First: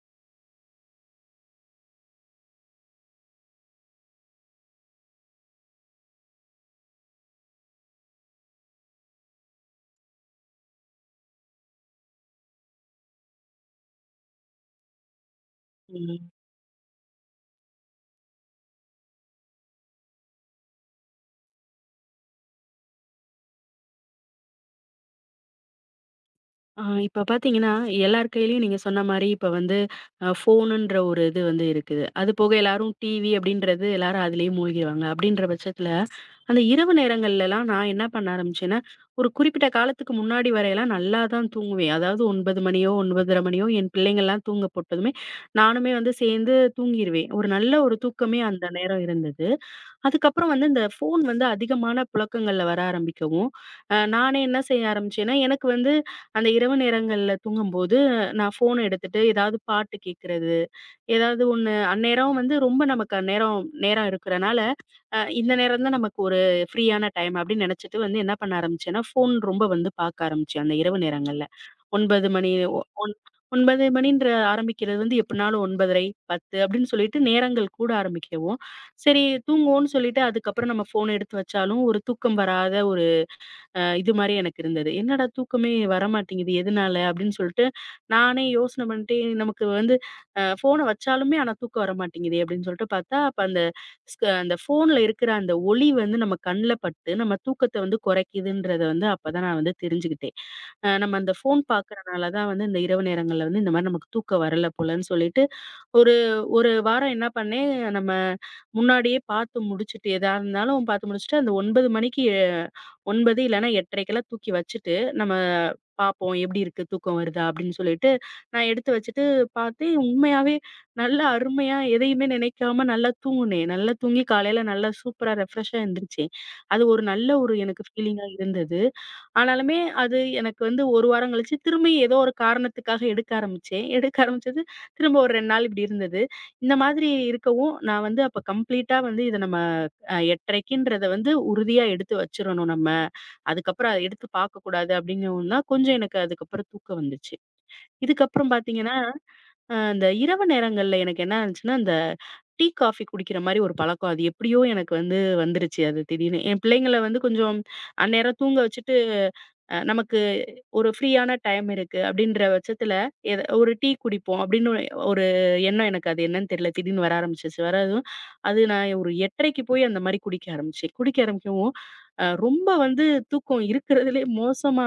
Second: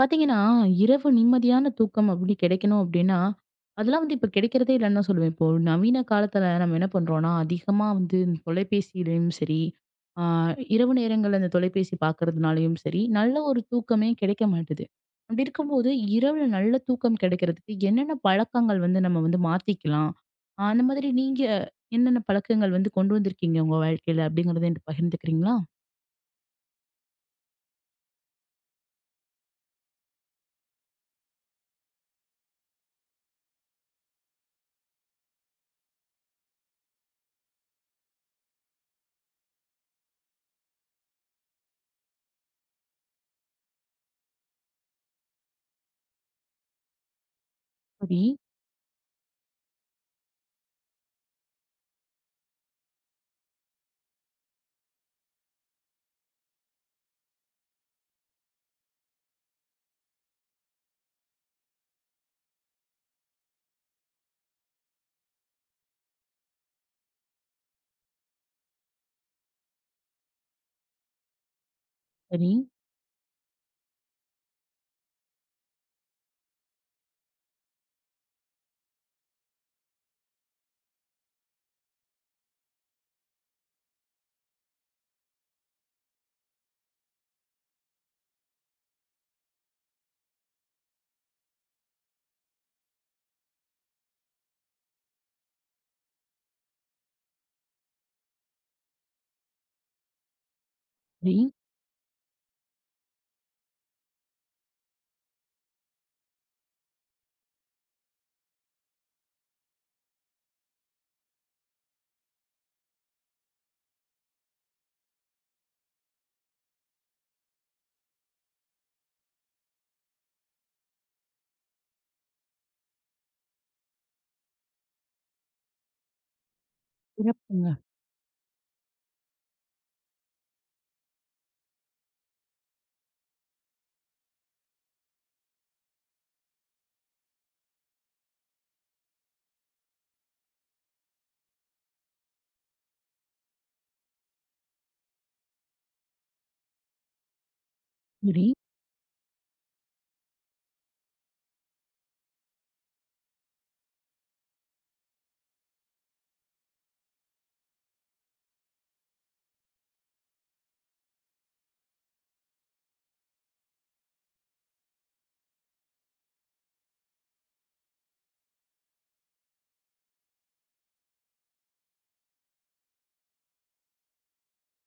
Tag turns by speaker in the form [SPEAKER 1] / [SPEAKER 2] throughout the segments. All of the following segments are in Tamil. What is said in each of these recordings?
[SPEAKER 1] பாத்தீங்கன்னா, இரவு நிம்மதியான தூக்கம் அப்படி கிடைக்கணும் அப்படின்னா, அதெல்லாம் இப்ப கிடைக்கிறதே இல்லன்னு தான் சொல்லுவேன். இப்போ நவீன காலத்துல நம்ம என்ன பண்றோம்னா, அதிகமா இந்த தொலைபேசியிலயும் சரி, ஆ இரவு நேரங்கள்ல இந்த தொலைபேசி பார்க்கறதுனாலயும் சரி, நல்ல ஒரு தூக்கமே கிடைக்க மாட்டுது. அப்படி இருக்கும்போது,
[SPEAKER 2] ம்.
[SPEAKER 1] இரவுல நல்ல தூக்கம் கிடைக்கிறதுக்கு என்னென்ன பழக்கங்கள் நம்ம மாத்திக்கலாம்? அந்த மாதிரி நீங்க என்னென்ன பழக்கங்கள் கொண்டு வந்திருக்கீங்க உங்க வாழ்க்கையில அப்படிங்கிறத என்கிட்ட பகிர்ந்துக்கிறீங்களா?
[SPEAKER 2] இப்ப பார்த்தீங்கன்னா, எல்லார் கையிலயும் நீங்க சொன்ன மாரி இப்ப வந்து ஃபோனுன்ற ஒரு இது வந்து இருக்குது. அது போக எல்லாரும் டிவி அப்படின்றது எல்லாரும் அதிலேயே மூழ்கிருவாங்க. அப்படின்ற பட்சத்துல, அந்த இரவு நேரங்கள்லலாம் நான் என்ன பண்ண ஆரம்பிச்சேன்னா, ஒரு குறிப்பிட்ட காலத்துக்கு முன்னாடி வரையெல்லாம் நல்லா தான் தூங்குவேன். அதாவது 9 மணியோ, 9:30 மணியோ என் பிள்ளைங்கலாம் தூங்க போட்டதுமே, நானுமே வந்து சேர்ந்து தூங்கிருவேன். ஒரு நல்ல ஒரு
[SPEAKER 1] சரி,
[SPEAKER 2] தூக்கமே அந்த நேரம் இருந்தது. அதுக்கப்புறம் வந்து இந்த ஃபோன் வந்து அதிகமான புழக்கங்கள்ல வர ஆரம்பிக்கவும், நானே என்ன செய்ய ஆரம்பிச்சேன்னா, எனக்கு வந்து அந்த இரவு நேரங்கள்ல தூங்கும்போது, நான் ஃபோன எடுத்துட்டு ஏதாவது பாட்டு கேட்கறது, ஏதாவது ஒண்ணு அந்நேரம் வந்து ரொம்ப நமக்கு அந்நேரம் நேரம் இருக்கிறனால, இந்த நேரம் தான் நமக்கு ஒரு ஃப்ரீயான டைம் அப்படின்னு நினைச்சிட்டு வந்து என்ன பண்ண ஆரம்பிச்சேன்னா, ஃபோன் ரொம்ப வந்து பார்க்க ஆரம்பிச்சேன் அந்த இரவு நேரங்கள்ல. 9
[SPEAKER 1] சரி,
[SPEAKER 2] மணி ஒ ஒன் 9 மணின்ற ஆரம்பிக்கிறது வந்து எப்படினாலும் 9:30, 10 அப்படின்னு சொல்லிட்டு நேரங்கள் கூட ஆரம்பிக்கவும், சரி தூங்குவோம்னு சொல்லிட்டு அதுக்கப்புறம் நம்ம ஃபோன் எடுத்து வச்சாலும் ஒரு தூக்கம் வராத ஒரு இது மாரி எனக்கு இருந்தது. என்னடா தூக்கமே வரமாட்டேங்குது, எதனால? அப்படின்னு சொல்லிட்டு நானே யோசனை பண்ணிட்டு, நமக்கு வந்து ஃபோன வச்சாலுமே ஆனா தூக்கம் வரமாட்டேங்குதே அப்படின்னு சொல்லிட்டு பார்த்தா, அப்ப அந்த அந்த ஃபோன்ல இருக்கிற அந்த ஒளி வந்து நம்ம கண்ல பட்டு, நம்ம தூக்கத்த வந்து குறைக்குதுன்றத வந்து அப்பதான் நான் வந்து தெரிஞ்சுக்கிட்டேன். நம்ம அந்த
[SPEAKER 1] சரி.
[SPEAKER 2] ஃபோன் பார்க்கறனால தான் வந்து இந்த இரவு நேரங்கள்ல வந்து இந்த மாரி நமக்கு தூக்கம் வரல போலன்னு சொல்லிட்டு, ஒரு 1 வாரம் என்ன பண்ணேன், நம்ம முன்னாடியே பார்த்து முடிச்சுட்டு, எதா இருந்தாலும் பார்த்து முடிச்சுட்டு, அந்த 9 மணிக்கு 9 இல்லன்னா 8:30க்கெல்லாம் தூக்கி வச்சுட்டு, நம்ம பார்ப்போம் எப்படி இருக்கு, தூக்கம் வருதா அப்படின்னு சொல்லிட்டு, நான் எடுத்து வச்சுட்டு பார்த்தேன், உண்மையாவே நல்லா அருமையா எதையுமே நினைக்காம நல்லா தூங்குனேன். நல்லா தூங்கி காலையில நல்லா சூப்பரா ரெஃப்ரெஷ்ஷா எந்திரிச்சேன். அது ஒரு நல்ல ஒரு
[SPEAKER 1] சிறப்புங்க.
[SPEAKER 2] எனக்கு ஃபீலிங்கா இருந்தது. ஆனாலுமே அது எனக்கு வந்து 1 வாரம் கழிச்சு திரும்பி ஏதோ ஒரு காரணத்துக்காக எடுக்க ஆரம்பிச்சேன். எடுக்க ஆரம்பிச்சது திரும்ப ஒரு 2 நாள் இப்படி இருந்தது. இந்த மாதிரி இருக்கவும் நான் வந்து அப்ப கம்ப்ளீட்டா வந்து இத நம்ம 8:30ன்றத வந்து உறுதியா எடுத்து வச்சிரணும் நம்ம. அதுக்கப்புறம் அத எடுத்து பார்க்கக்கூடாது அப்படிங்கவும் தான் கொஞ்சம் எனக்கு அதுக்கப்புறம் தூக்கம் வந்துச்சு.
[SPEAKER 1] சரி,
[SPEAKER 2] இதுக்கப்புறம் பார்த்தீங்கன்னா அந்த இரவு நேரங்கள்ல எனக்கு என்ன ஆச்சுன்னா, அந்த டீ, காஃபி குடிக்கிற மாரி ஒரு பழக்கம். அது எப்படியோ எனக்கு வந்து வந்துருச்சு. அது திடீர்னு. என் பிள்ளைங்கள வந்து கொஞ்சம் அந்நேரம் தூங்க வச்சுட்டு, நமக்கு ஒரு ஃப்ரீயான டைம் இருக்கு அப்படின்ற பட்சத்தில, எத ஒரு டீ குடிப்போம் அப்படின்னு ஒரு எண்ணம் எனக்கு அது என்னன்னு தெரியல. திடீர்னு வர ஆரம்பிச்சுச்சு. வரதும் அது நான் ஒரு 8:30க்கு போய் அந்த மாரி குடிக்க ஆரம்பிச்சேன். குடிக்க ஆரம்பிக்கவும், ரொம்ப வந்து தூக்கம் இருக்கிறதுலே மோசமா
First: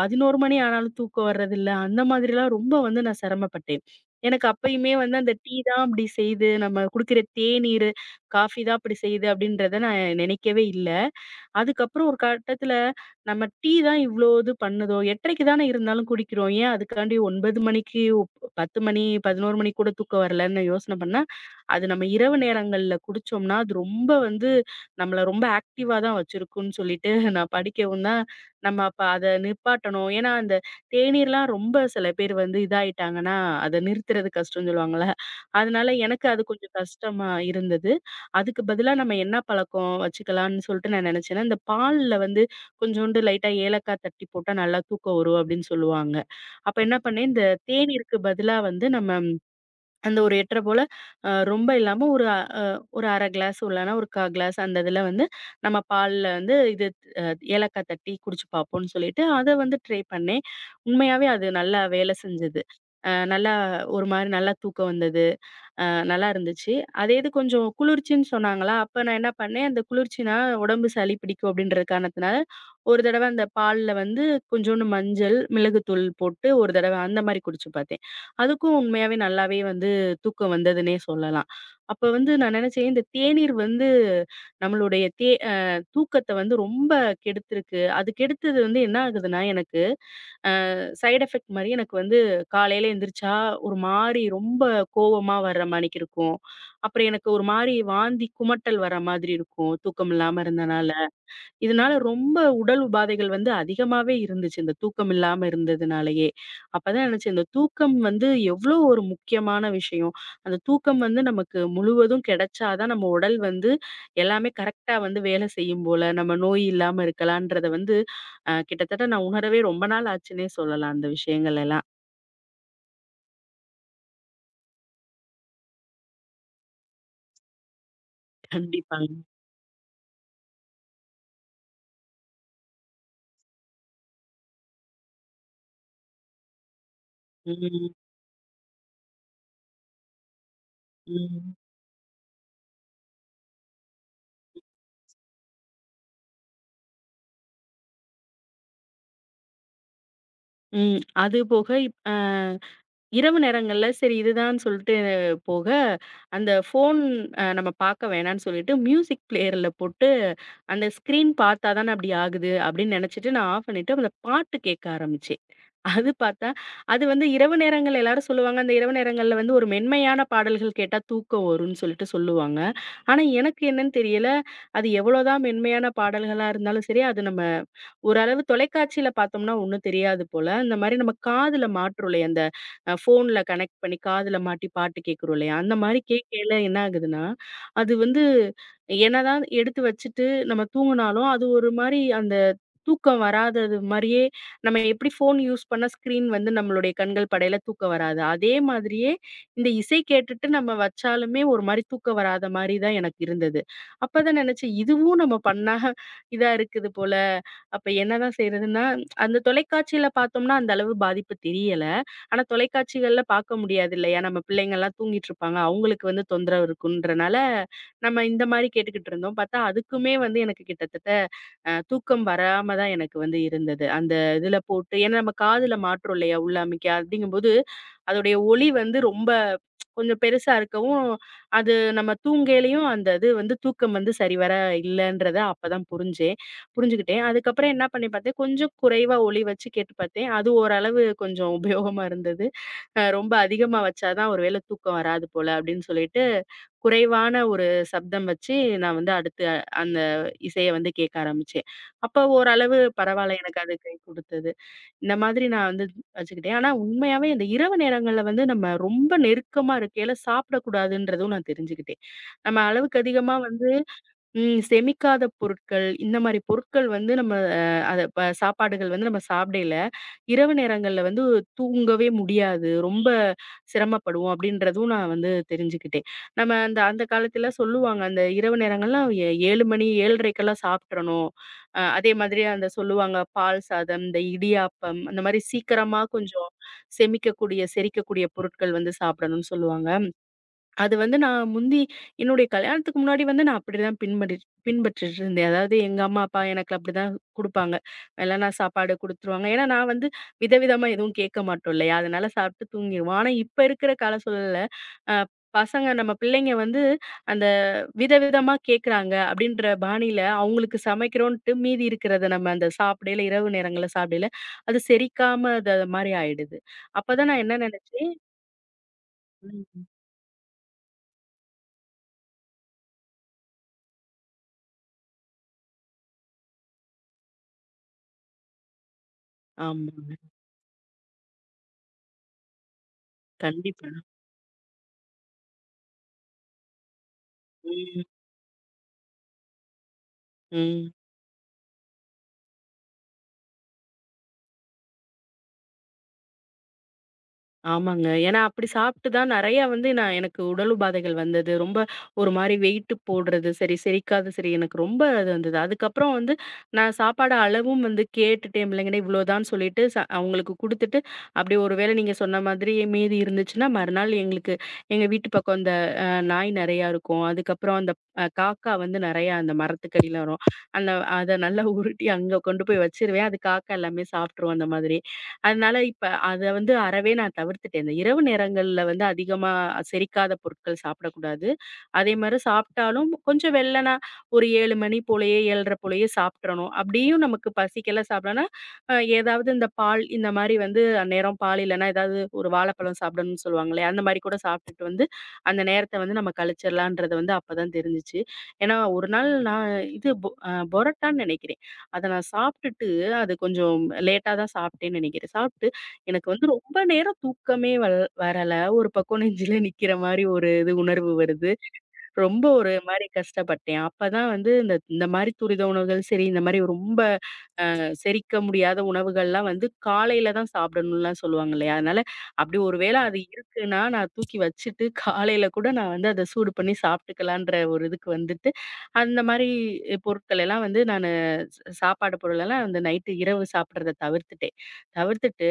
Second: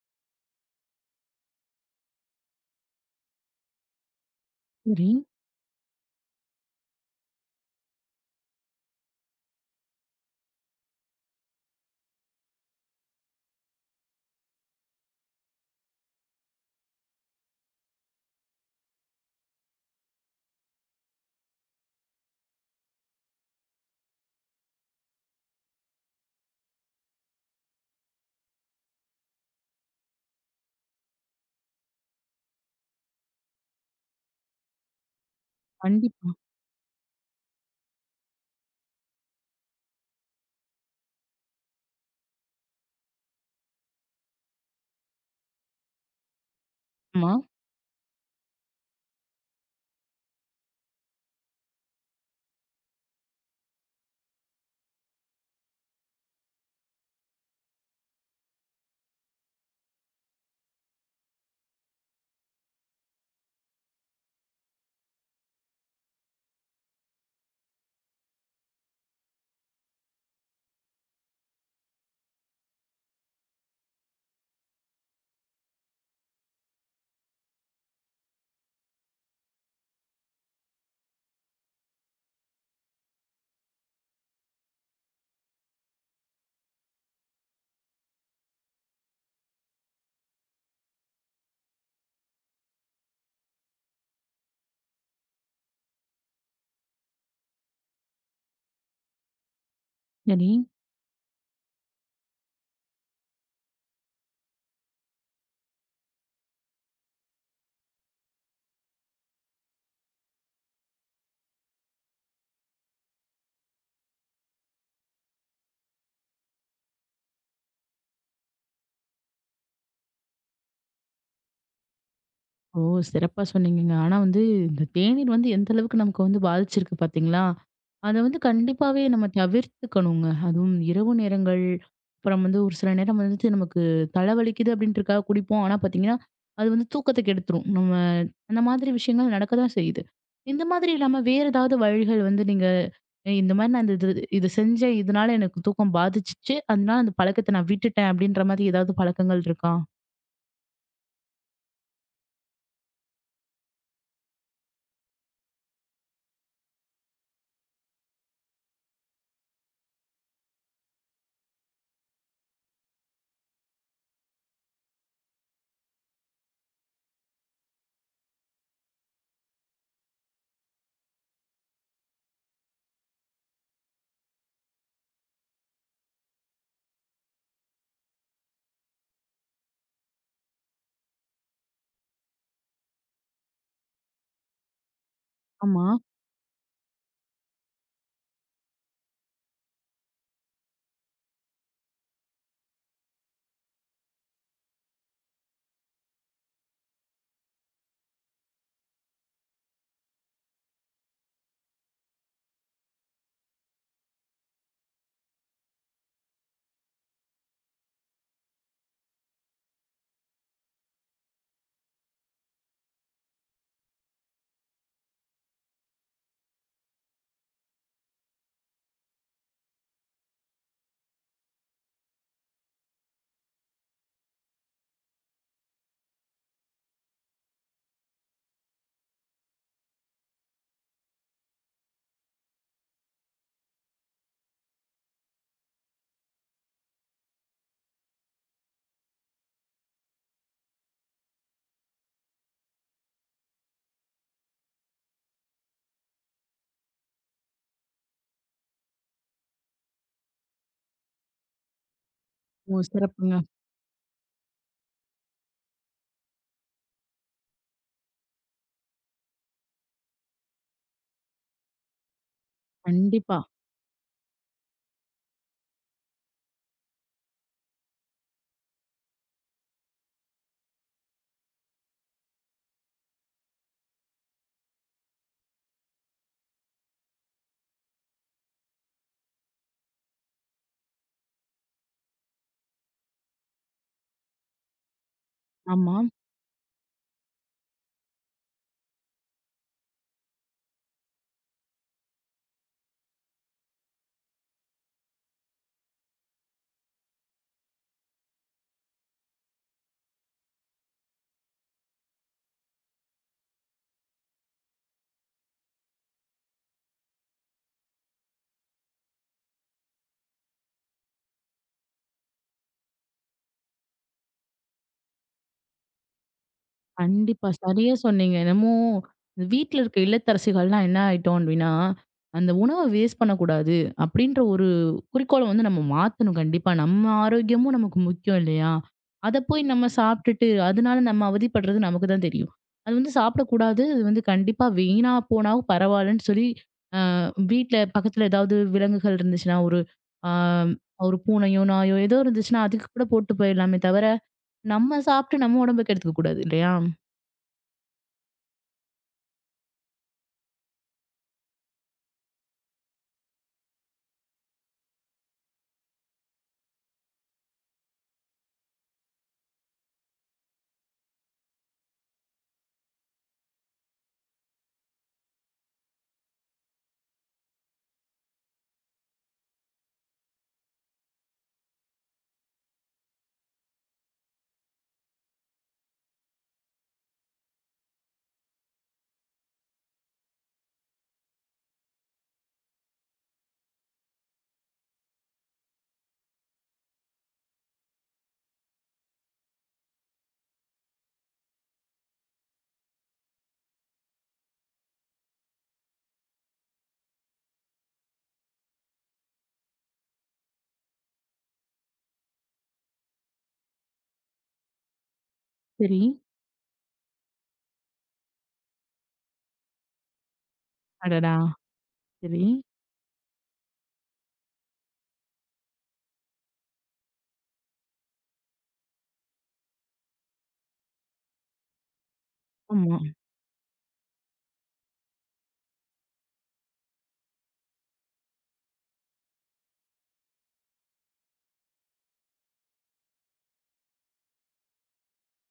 [SPEAKER 2] 11 மணி ஆனாலும் தூக்கம் வர்றதில்ல. அந்த மாதிரிலாம் ரொம்ப வந்து நான் சிரமப்பட்டேன். எனக்கு அப்பயுமே
[SPEAKER 1] சரி.
[SPEAKER 2] வந்து அந்த டீ தான் அப்படி செய்யுது, நம்ம குடிக்கிற தேநீரு, காஃபி தான் அப்படி செய்யுது அப்படின்றத நான் நினைக்கவே இல்ல. அதுக்கப்புறம் ஒரு கட்டத்துல நம்ம டீ தான் இவ்ளோ இது பண்ணுதோ, 8:30க்கு தானே இருந்தாலும் குடிக்கிறோம். ஏன் அதுக்காண்டி 9 மணிக்கு, 10 மணி, 11 மணிக்கு கூட தூக்கம் வரலன்னு யோசனை பண்ணா, அது நம்ம இரவு நேரங்கள்ல குடிச்சோம்னா, அது ரொம்ப வந்து நம்மள ரொம்ப ஆக்டிவா தான் வச்சிருக்கும்ன்னு சொல்லிட்டு நான் படிக்கவும் தான், நம்ம அப்ப அத நிப்பாட்டணும். ஏன்னா, அந்த தேநீர்லாம் ரொம்ப சில பேர் வந்து இதாயிட்டாங்கன்னா, அத நிறுத்துறது கஷ்டம்னு சொல்லுவாங்கல்ல. அதனால எனக்கு
[SPEAKER 1] கண்டிப்பா.
[SPEAKER 2] அது கொஞ்சம் கஷ்டமா இருந்தது. அதுக்கு பதிலா நம்ம என்ன பழக்கம் வச்சுக்கலாம்ன்னு சொல்லிட்டு நான் நினைச்சேன்னா, இந்த பால்ல வந்து கொஞ்சோண்டு லைட்டா ஏலக்காய் தட்டி போட்டா நல்லா தூக்கம் வரும் அப்படின்னு சொல்லுவாங்க. அப்ப என்ன பண்ணேன்,
[SPEAKER 1] ஆமா.
[SPEAKER 2] இந்த தேநீருக்கு பதிலா வந்து நம்ம அந்த ஒரு 8:30 போல ரொம்ப இல்லாம ஒரு 1/2 கிளாஸ் இல்லனா ஒரு 1/4 கிளாஸ் அந்த இதுல வந்து நம்ம பால்ல வந்து இது அ ஏலக்காய் தட்டி குடிச்சு பார்ப்போம்ன்னு சொல்லிட்டு அத வந்து ட்ரை பண்ணேன். உண்மையாவே அது நல்லா வேலை செஞ்சது. நல்லா ஒரு மாரி நல்லா தூக்கம் வந்தது. அ நல்லா இருந்துச்சு. அதே இது கொஞ்சம் குளிர்ச்சின்னு சொன்னாங்களா, அப்ப நான் என்ன பண்ணேன், அந்த குளிர்ச்சினா உடம்பு சளி பிடிக்கும் அப்படின்ற காரணத்தினால, ஒரு தடவ அந்த பால்ல வந்து கொஞ்சோண்டு மஞ்சள், மிளகுத்தூள் போட்டு ஒரு தடவ அந்த மாரி குடிச்சு பார்த்தேன். அதுக்கும் உண்மையாவே நல்லாவே வந்து தூக்கம் வந்ததுன்னே சொல்லலாம். அப்ப வந்து நான் நெனச்சேன், இந்த தேநீர் வந்து நம்மளுடைய தே அ தூக்கத்த வந்து ரொம்ப கெடுத்துருக்கு. அது கெடுத்தது வந்து என்ன ஆகுதுன்னா எனக்கு சைட் எஃபெக்ட் மாரி எனக்கு வந்து காலையில எந்திரிச்சா ஒரு மாரி ரொம்ப கோவமா வர்ற மாணிக்கு இருக்கும். அப்புறம் எனக்கு ஒரு மாரி வாந்தி, குமட்டல் வர மாதிரி இருக்கும். தூக்கம் இல்லாம
[SPEAKER 1] சரி.
[SPEAKER 2] இருந்தனால. இதனால ரொம்ப உடல் உபாதைகள் வந்து அதிகமாவே இருந்துச்சு, இந்த தூக்கம் இல்லாம இருந்ததுனாலயே. அப்பதான் நினைச்சேன், இந்த தூக்கம் வந்து எவ்ளோ ஒரு முக்கியமான விஷயம். அந்த தூக்கம் வந்து நமக்கு முழுவதும் கிடைச்சா தான் நம்ம உடல் வந்து எல்லாமே கரெக்ட்டா வந்து வேலை செய்யும் போல, நம்ம நோய் இல்லாம இருக்கலான்றத வந்து கிட்டத்தட்ட நான் உணரவே ரொம்ப நாள் ஆச்சுன்னே சொல்லலாம், அந்த விஷயங்கள் எல்லாம்.
[SPEAKER 1] ஓ! சிறப்பா சொன்னீங்கங்க. ஆனா இந்த தேநீர் எந்த அளவுக்கு நமக்கு பாதிச்சிருக்கு பார்த்தீங்களா? அத கண்டிப்பாவே
[SPEAKER 2] கண்டிப்பாங்க.
[SPEAKER 1] நம்ம தவிர்த்துக்கணுங்க. அதுவும் இரவு நேரங்கள், அப்புறம் ஒரு சில நேரம் வந்துட்டு நமக்கு தலைவலிக்குது அப்படின்றதுக்காக குடிப்போம். ஆனா பார்த்தீங்கன்னா, அது தூக்கத்த
[SPEAKER 2] ம்,
[SPEAKER 1] கெடுத்துரும். நம்ம
[SPEAKER 2] ம்.
[SPEAKER 1] அந்த மாதிரி விஷயங்கள் நடக்க தான் செய்யுது. இந்த மாதிரி இல்லாம வேற ஏதாவது வழிகள் நீங்க "ஏய் இந்த மாரி நான் இந்த இது இது செஞ்சேன். இதனால எனக்கு தூக்கம் பாதிச்சுச்சு. அதனால அந்த பழக்கத்த நான் விட்டுட்டேன்." அப்படின்ற மாதிரி ஏதாவது பழக்கங்கள் இருக்கா?
[SPEAKER 2] ம். அது போக இப் அ இரவு நேரங்கள்ல சரி இதுதான்னு சொல்லிட்டு போக, அந்த ஃபோன் நம்ம பார்க்க வேணான்னு சொல்லிட்டு மியூசிக் பிளேயர்ல போட்டு, அந்த ஸ்க்ரீன் பார்த்தா தான அப்படி ஆகுது அப்படின்னு நினைச்சுட்டு நான் ஆஃப் பண்ணிட்டு அந்த பாட்டு கேட்க ஆரம்பிச்சேன். அது பார்த்தா, அது வந்து இரவு நேரங்கள்ல எல்லாரும் சொல்லுவாங்க, அந்த இரவு நேரங்கள்ல வந்து ஒரு மென்மையான பாடல்கள் கேட்டா தூக்கம் வரும்ன்னு சொல்லிட்டு சொல்லுவாங்க. ஆனா எனக்கு என்னன்னு தெரியல, அது எவ்வளோதான் மென்மையான பாடல்களா இருந்தாலும் சரி, அது நம்ம ஓரளவு தொலைக்காட்சியில பார்த்தோம்னா ஒண்ணும் தெரியாது போல. இந்த மாரி நம்ம காதுல மாட்டுறோம் இல்லையா? அந்த ஃபோன்ல கனெக்ட் பண்ணி காதுல மாட்டி பாட்டு கேட்கிறோம் இல்லையா? அந்த
[SPEAKER 1] ஆமா.
[SPEAKER 2] மாரி கேட்கையில என்ன ஆகுதுன்னா, அது வந்து என்னதான் எடுத்து வச்சுட்டு நம்ம தூங்குனாலும், அது ஒரு மாரி அந்த தூக்கம் வராதது மாரியே நம்ம எப்படி ஃபோன் யூஸ் பண்ணா ஸ்க்ரீன் வந்து நம்மளுடைய கண்கள் படையில தூக்கம் வராது. அதே மாதிரியே இந்த இசை கேட்டுட்டு நம்ம வச்சாலுமே ஒரு மாரி தூக்கம் வராத மாரி தான் எனக்கு இருந்தது. அப்ப தான் நெனச்சேன், இதுவும் நம்ம பண்ணா இதா இருக்குது போல. அப்ப என்னதான் செய்றதுன்னா, அந்த தொலைக்காட்சியில பார்த்தோம்னா, அந்த அளவு பாதிப்பு தெரியல. ஆனா, தொலைக்காட்சிகள்ல பார்க்க முடியாது இல்லையா? நம்ம பிள்ளைங்கலாம் தூங்கிட்டுருப்பாங்க. அவங்களுக்கு வந்து தொந்தரவு இருக்குன்றனால, நம்ம இந்த மாரி கேட்டுக்கிட்டு இருந்தோம். பார்த்தா அதுக்குமே வந்து எனக்கு கிட்டத்தட்ட தூக்கம் வராம தான் எனக்கு வந்து இருந்தது. அந்த இதுல போட்டு ஏன்னா நம்ம காதுல மாட்டுறோம் இல்லையா? உள்ள அமைக்க. அப்படிங்கும்போது, அதோடைய ஒலி வந்து ரொம்ப கொஞ்சம் பெருசா இருக்கவும், அது நம்ம தூங்கையிலயும் அந்த இது வந்து தூக்கம் வந்து சரிவர இல்லன்றத அப்பதான் புரிஞ்சேன். புரிஞ்சுகிட்டேன். அதுக்கப்புறம் என்ன பண்ணி பார்த்தேன், கொஞ்சம் குறைவா ஒலி வச்சு கேட்டு பார்த்தேன். அது ஓரளவு கொஞ்சம் உபயோகமா இருந்தது. ரொம்ப அதிகமா வச்சா தான் ஒரு வேளை தூக்கம் வராது போல அப்படின்னு சொல்லிட்டு, குறைவான ஒரு சப்தம் வச்சு நான் வந்து அடுத்து அந்த இசைய வந்து கேட்க ஆரம்பிச்சேன். அப்போ ஓரளவு
[SPEAKER 1] ஓ! சிறப்புங்க.
[SPEAKER 2] பரவால்ல எனக்கு அது கை குடுத்தது. இந்த மாதிரி நான் வந்து வச்சுக்கிட்டேன். ஆனா உண்மையாவே இந்த இரவு நேரங்கள்ல வந்து நம்ம ரொம்ப நெருக்கமா இருக்கையில சாப்பிடக்கூடாதுன்றதும் நான் தெரிஞ்சுக்கிட்டேன். நம்ம அளவுக்கு அதிகமா
[SPEAKER 1] கண்டிப்பா.
[SPEAKER 2] வந்து ம். செமிக்காத பொருட்கள், இந்த மாரி பொருட்கள் வந்து நம்ம அத சாப்பாடுகள் வந்து நம்ம சாப்பிடையில, இரவு நேரங்கள்ல வந்து தூங்கவே முடியாது. ரொம்ப சிரமப்படுவோம் அப்படின்றதும் நான் வந்து தெரிஞ்சுக்கிட்டேன். நம்ம அந்த அந்த காலத்துல சொல்லுவாங்க, அந்த இரவு நேரங்கள்லாம் 7 மணி 7:30க்கெல்லாம் சாப்ட்றணும். அதே மாதிரி அந்த சொல்லுவாங்க, பால் சாதம், இந்த இடியாப்பம், அந்த மாரி
[SPEAKER 1] ஆமா.
[SPEAKER 2] சீக்கிரமா கொஞ்சம் செமிக்கக்கூடிய, செரிக்கக்கூடிய பொருட்கள் வந்து சாப்பிடணும்னு சொல்லுவாங்க. அது வந்து நான் முந்தி என்னுடைய கல்யாணத்துக்கு முன்னாடி வந்து நான் அப்படிதான் பின்பற்றிட்டு இருந்தேன். அதாவது எங்க அம்மா, அப்பா எனக்கு அப்படிதான் குடுப்பாங்க. வெள்ளன சாப்பாடு குடுத்துருவாங்க. ஏன்னா, நான் வந்து விதவிதமா எதுவும் கேட்க மாட்டோம் இல்லையா? அதனால சாப்பிட்டு தூங்கிருவோம். ஆனா, இப்ப இருக்கிற கால சூழல்ல அ பசங்க நம்ம பிள்ளைங்க வந்து அந்த விதவிதமா கேட்குறாங்க அப்படின்ற பாணியில அவங்களுக்கு சமைக்கிறோன்ட்டு மீதி இருக்கிறத நம்ம அந்த சாப்பிடையில இரவு நேரங்கள்ல அது செரிக்காம அது மாரி ஆயிடுது. அப்பதான் நான்
[SPEAKER 1] கண்டிப்பா.
[SPEAKER 2] என்ன
[SPEAKER 1] சரியா
[SPEAKER 2] நினைச்சேன்
[SPEAKER 1] சொன்னீங்க. என்னமோ இந்த வீட்ல
[SPEAKER 2] ம்.
[SPEAKER 1] இருக்க இல்லத்தரசிகள்லாம் என்ன ஆயிட்டோம் அப்டின்னா, அந்த உணவ வேஸ்ட் பண்ணக்கூடாது அப்டின்ற ஒரு குறிக்கோள நம்ம மாத்தணும் கண்டிப்பா. நம்ம ஆரோக்கியமும் நமக்கு முக்கியம் இல்லையா? அத போய் நம்ம
[SPEAKER 2] ஆமாங்க.
[SPEAKER 1] சாப்ட்டுட்டு, அதனால நம்ம அவதிப்படுறது நமக்கு தான் தெரியும். அது சாப்பிடக்கூடாது.
[SPEAKER 2] கண்டிப்பா.
[SPEAKER 1] அது கண்டிப்பா வீணா போனாலும் பரவாயில்லன்னு சொல்லி, அ வீட்ல
[SPEAKER 2] ம்.
[SPEAKER 1] பக்கத்துல ஏதாவது விலங்குகள் இருந்துச்சுன்னா, ஒரு ஆ
[SPEAKER 2] ம்.
[SPEAKER 1] ஒரு பூனையோ, நாயோ ஏதோ இருந்துச்சுன்னா, அதுக்கு கூட போட்டு போயிடலாமே தவிர நம்ம சாப்பிட்டு நம்ம உடம்ப கெடுத்துக்க கூடாது இல்லையா?
[SPEAKER 2] ஆமாங்க. ஏன்னா அப்படி சாப்பிட்டு தான் நெறையா வந்து நான் எனக்கு உடல் உபாதைகள் வந்தது. ரொம்ப ஒரு மாரி வெயிட்டு போடுறது, சரி செரிக்காது, சரி எனக்கு ரொம்ப இது வந்தது. அதுக்கப்புறம் வந்து நான் சாப்பாடு அளவும் வந்து கேட்டுட்டேன் பிள்ளைங்கட்ட இவ்வளோதான்னு சொல்லிட்டு அவங்களுக்கு குடுத்துட்டு, அப்படி ஒரு வேளை நீங்க சொன்ன மாதிரி மீதி இருந்துச்சுன்னா, மறுநாள் எங்களுக்கு எங்க வீட்டு பக்கம் இந்த நாய் நெறையா இருக்கும். அதுக்கப்புறம் அந்த காக்கா வந்து நெறையா அந்த மரத்துக்கடியில வரும். அந்த அத நல்லா உருட்டி அங்க கொண்டு போய் வச்சுருவேன். அது காக்கா எல்லாமே சாப்ட்டுரும் அந்த மாதிரி. அதனால இப்ப அத வந்து அறவே நான் தவிர்த்துட்டேன். இந்த இரவு நேரங்கள்ல வந்து அதிகமா செரிக்காத பொருட்கள் சாப்பிடக்கூடாது. அதே மாரி சாப்பிட்டாலும் கொஞ்சம் வெள்ளனா ஒரு 7 மணி போலயே 7:30 போலயே சாப்ட்றணும். அப்படியும் நமக்கு பசிக்கல சாப்பிடலாம்னா, அ ஏதாவது இந்த பால் இந்த மாரி வந்து அந்நேரம் பால் இல்லன்னா ஏதாவது ஒரு வாழைப்பழம் சாப்பிடணும்னு சொல்லுவாங்களே, அந்த மாரி கூட சாப்பிட்டுட்டு வந்து அந்த நேரத்த வந்து நம்ம கழிச்சிடலான்றது வந்து அப்பதான் தெரிஞ்சுச்சு. ஏன்னா ஒரு நாள் நான் இது பொ அ பொரட்டான்னு நெனைக்கிறேன். அத நான் சாப்ட்டுட்டு அது கொஞ்சம் லேட்டா தான் சாப்பிட்டேன்னு நினைக்கிறேன். சாப்பிட்டு
[SPEAKER 1] சரி.
[SPEAKER 2] எனக்கு வந்து ரொம்ப நேரம் தூக்கமே வரல. ஒரு பக்கம் நெஞ்சில நிக்கிற மாரி ஒரு இது உணர்வு
[SPEAKER 1] அடடா!
[SPEAKER 2] வருது.
[SPEAKER 1] சரி.
[SPEAKER 2] ரொம்ப ஒரு மாரி கஷ்டப்பட்டேன். அப்பதான் வந்து இந்த இந்த மாரி துரித உணவுகள் சரி, இந்த மாரி ரொம்ப செரிக்க முடியாத உணவுகள்லாம் வந்து காலையில தான் சாப்பிடணும்லாம் சொல்லுவாங்க இல்லையா? அதனால அப்படி ஒரு
[SPEAKER 1] ஆமா.
[SPEAKER 2] வேளை ம். அது இருக்குன்னா, நான் தூக்கி வச்சுட்டு காலையில கூட நான் வந்து அத சூடு பண்ணி சாப்பிட்டுக்கலான்ற ஒரு இதுக்கு வந்துட்டு, அந்த மாரி பொருட்கள் எல்லாம் வந்து நானு ச சாப்பாடு பொருளெல்லாம் அந்த நைட்டு இரவு சாப்பிடுறத தவிர்த்துட்டேன். தவிர்த்துட்டு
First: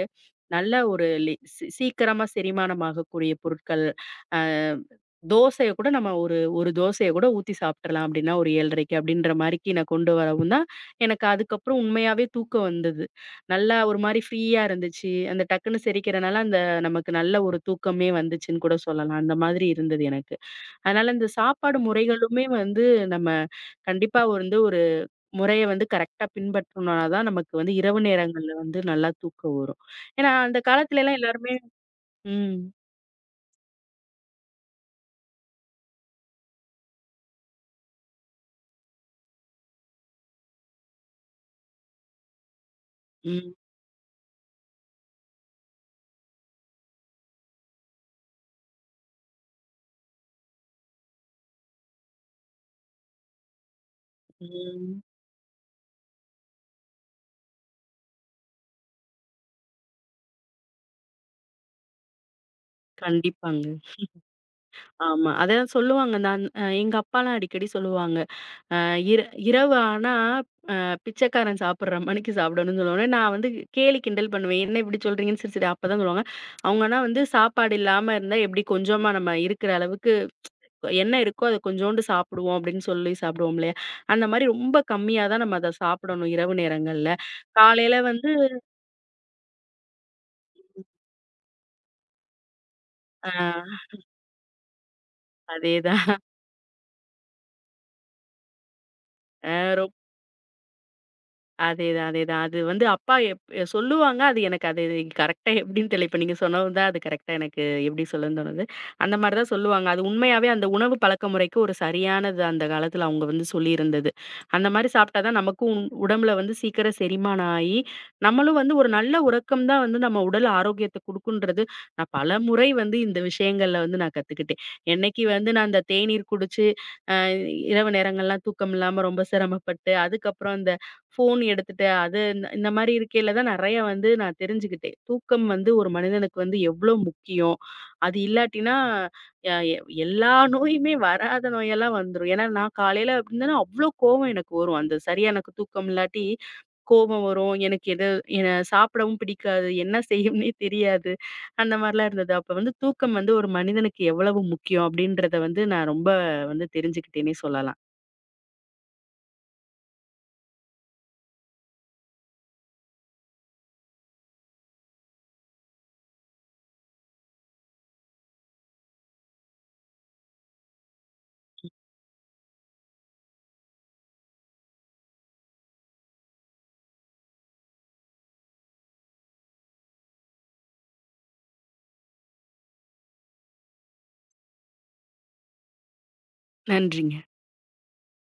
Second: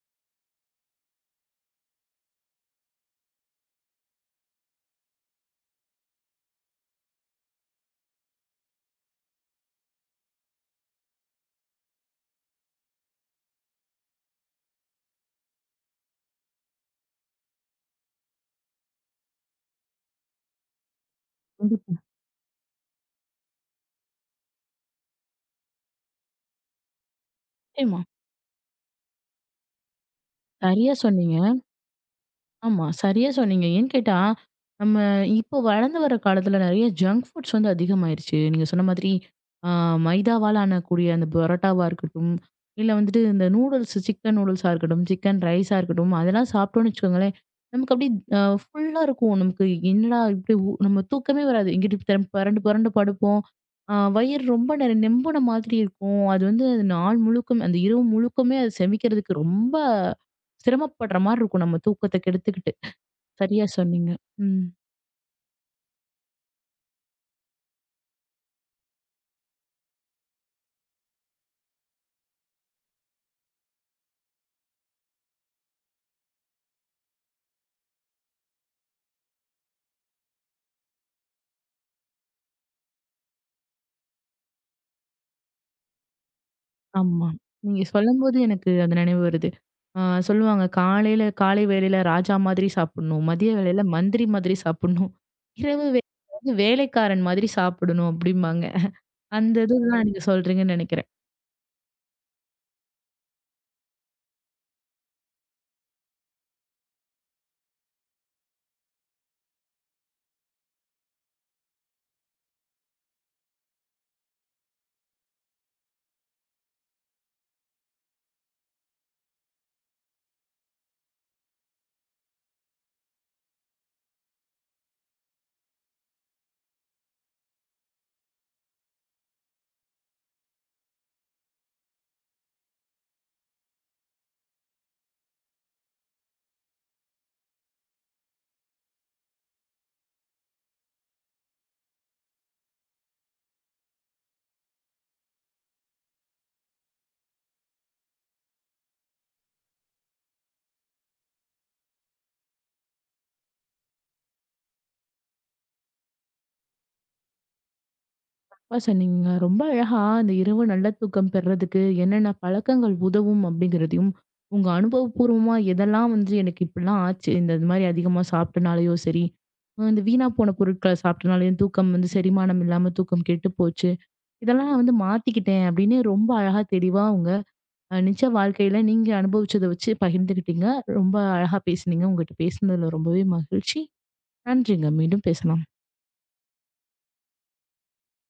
[SPEAKER 2] நல்ல ஒரு லி சீ சீக்கிரமா செரிமானம் ஆகக்கூடிய பொருட்கள். அ தோசைய கூட நம்ம ஒரு ஒரு தோசைய கூட ஊத்தி சாப்ட்றலாம் அப்டின்னா, ஒரு 7:30க்கு அப்டின்ற மாரிக்கு நான் கொண்டு வரவும் தான், எனக்கு அதுக்கப்புறம் உண்மையாவே தூக்கம் வந்தது. நல்லா ஒரு மாரி ஃப்ரீயா இருந்துச்சு. அந்த டக்குன்னு செரிக்கிறனால, அந்த நமக்கு நல்ல ஒரு தூக்கமே வந்துச்சுன்னு கூட சொல்லலாம். அந்த மாதிரி இருந்தது எனக்கு. அதனால இந்த சாப்பாடு
[SPEAKER 1] கண்டிப்பா.
[SPEAKER 2] முறைகளுமே வந்து நம்ம கண்டிப்பா வந்து ஒரு முறைய வந்து கரெக்ட்டா பின்பற்றுனா தான் நமக்கு வந்து இரவு
[SPEAKER 1] நிச்சயமா.
[SPEAKER 2] நேரங்கள்ல வந்து நல்லா தூக்கம் வரும். ஏன்னா, அந்த
[SPEAKER 1] சரியா
[SPEAKER 2] காலத்துலலாம்
[SPEAKER 1] சொன்னீங்க.
[SPEAKER 2] எல்லாருமே ம்,
[SPEAKER 1] ஆமா. சரியா சொன்னீங்க. ஏன்னு கேட்டா, நம்ம இப்போ வளர்ந்து வர காலத்துல நெறைய ஜங்க் ஃபுட்ஸ் அதிகமாயிருச்சு. நீங்க சொன்ன மாதிரி, ஆ மைதாவால ஆனக்கூடிய அந்த பரோட்டாவா இருக்கட்டும், இல்ல வந்துட்டு இந்த
[SPEAKER 2] ம்,
[SPEAKER 1] நூடுல்ஸ், சிக்கன் நூடுல்ஸா இருக்கட்டும், சிக்கன் ரைஸா இருக்கட்டும், அதெல்லாம் சாப்பிட்டோம்னு வச்சுக்கோங்களேன், நமக்கு அப்படியே ஃபுல்லா இருக்கும். நமக்கு என்னடா இப்படி நம்ம தூக்கமே வராது. எங்கிட்டு திரம் புரண்டு புரண்டு படுப்போம். வயிறு ரொம்ப
[SPEAKER 2] ம்.
[SPEAKER 1] நெம்புன மாதிரி இருக்கும். அது அது நாள் முழுக்கும் அந்த இரவு முழுக்குமே அது செமிக்கிறதுக்கு ரொம்ப சிரமப்படுற மாரி இருக்கும், நம்ம தூக்கத்த கெடுத்துக்கிட்டு.
[SPEAKER 2] கண்டிப்பாங்க.
[SPEAKER 1] சரியா சொன்னீங்க. ம்.
[SPEAKER 2] ஆமா. அதான் சொல்லுவாங்க. நான் எங்க அப்பாலாம் அடிக்கடி சொல்லுவாங்க. அ இர இரவு ஆனா பிச்சைக்காரன் சாப்பிடுற மணிக்கு சாப்பிடணும்னு சொல்லுவாங்க. நான் வந்து கேலி கிண்டல் பண்ணுவேன். என்ன இப்படி சொல்றீங்கன்னு? சரி, சரி அப்பதான் சொல்லுவாங்க. அவங்கன்னா வந்து சாப்பாடு இல்லாம இருந்தா எப்படி கொஞ்சமா நம்ம இருக்கிற அளவுக்கு என்ன இருக்கோ அத கொஞ்சோண்டு சாப்பிடுவோம் அப்படின்னு சொல்லி சாப்பிடுவோம் இல்லையா? அந்த மாரி ரொம்ப கம்மியா தான் நம்ம அத சாப்பிடணும் இரவு நேரங்கள்ல.
[SPEAKER 1] ஆமா. நீங்க
[SPEAKER 2] காலையில வந்து
[SPEAKER 1] சொல்லும்போது எனக்கு அது நினைவு வருது. ஆ சொல்லுவாங்க காலையில காலை வேளையில ராஜா மாதிரி சாப்பிடணும்.
[SPEAKER 2] ஆ
[SPEAKER 1] மதிய வேளையில மந்திரி மாதிரி சாப்பிடணும். இரவு
[SPEAKER 2] அதேதான்.
[SPEAKER 1] வேளையில வேலைக்காரன் மாதிரி சாப்பிடணும் அப்டிம்பாங்க. அந்த இதுதான் நீங்க சொல்றீங்கன்னு நெனைக்கிறேன்.
[SPEAKER 2] அதேதான், அதேதான். அது வந்து அப்பா சொல்லுவாங்க. அது எனக்கு அது கரெக்ட்டா எப்படின்னு தெரியல. இப்ப நீங்க சொன்னது தான் அது கரெக்ட்டா எனக்கு எப்படி சொல்லுன்னு தோணுது. அந்த மாரி தான் சொல்லுவாங்க. அது உண்மையாவே அந்த உணவு பழக்கமுறைக்கு ஒரு சரியானது அந்த காலத்துல அவங்க வந்து சொல்லியிருந்தது. அந்த மாரி சாப்பிட்டா தான் நமக்கும் உடம்புல வந்து சீக்கிரம் செரிமானம் ஆயி, நம்மளும் வந்து ஒரு நல்ல உறக்கம் தான் வந்து நம்ம உடல் ஆரோக்கியத்த குடுக்குன்றது, நான் பலமுறை வந்து இந்த விஷயங்கள்ல வந்து நான் கத்துக்கிட்டேன். என்னைக்கு வந்து நான் அந்த தேநீர் குடிச்சு இரவு நேரங்கள்லாம் தூக்கம் இல்லாம ரொம்ப சிரமப்பட்டு, அதுக்கப்புறம் அந்த ஃபோன் எடுத்துட்டு, அது இந்த இந்த மாரி இருக்கையில தான் நெறைய வந்து நான் தெரிஞ்சுக்கிட்டேன். தூக்கம் வந்து ஒரு மனிதனுக்கு வந்து எவ்ளோ முக்கியம். அது இல்லாட்டினா அ எ எல்லா நோயுமே வராத நோயெல்லாம் வந்துரும். ஏன்னா, நான் காலையில அப்படின்னா அவ்ளோ கோவம் எனக்கு வரும். அந்த சரியா எனக்கு தூக்கம் இல்லாட்டி கோவம் வரும். எனக்கு எது என சாப்பிடவும் பிடிக்காது. என்ன செய்யும்னே தெரியாது. அந்த மாரிலாம் இருந்தது. அப்ப வந்து தூக்கம் வந்து ஒரு மனிதனுக்கு எவ்வளவு முக்கியம் அப்படின்றத வந்து நான் ரொம்ப வந்து தெரிஞ்சுக்கிட்டேன்னே சொல்லலாம்.
[SPEAKER 1] சிறப்பா சொன்னீங்க. ரொம்ப அழகா அந்த இரவு நல்ல தூக்கம் பெறதுக்கு என்னென்ன பழக்கங்கள் உதவும் அப்படிங்கிறதையும், உங்க அனுபவபூர்வமா எதெல்லாம் எனக்கு இப்படிலாம் ஆச்சு. இந்த இது மாரி அதிகமா சாப்பிட்டனாலயோ சரி, இந்த வீணா போன பொருட்கள சாப்பிட்டனாலயும் தூக்கம் செரிமானம் இல்லாம தூக்கம் கெட்டு போச்சு. இதெல்லாம் நான் மாத்திக்கிட்டேன் அப்படின்னு ரொம்ப அழகா தெளிவா உங்க நிஜ வாழ்க்கையில நீங்க அனுபவிச்சத வச்சு பகிர்ந்துக்கிட்டீங்க. ரொம்ப அழகா பேசுனீங்க. உங்ககிட்ட பேசுனதுல ரொம்பவே மகிழ்ச்சி. நன்றிங்க. மீண்டும் பேசலாம்.
[SPEAKER 2] நன்றிங்க.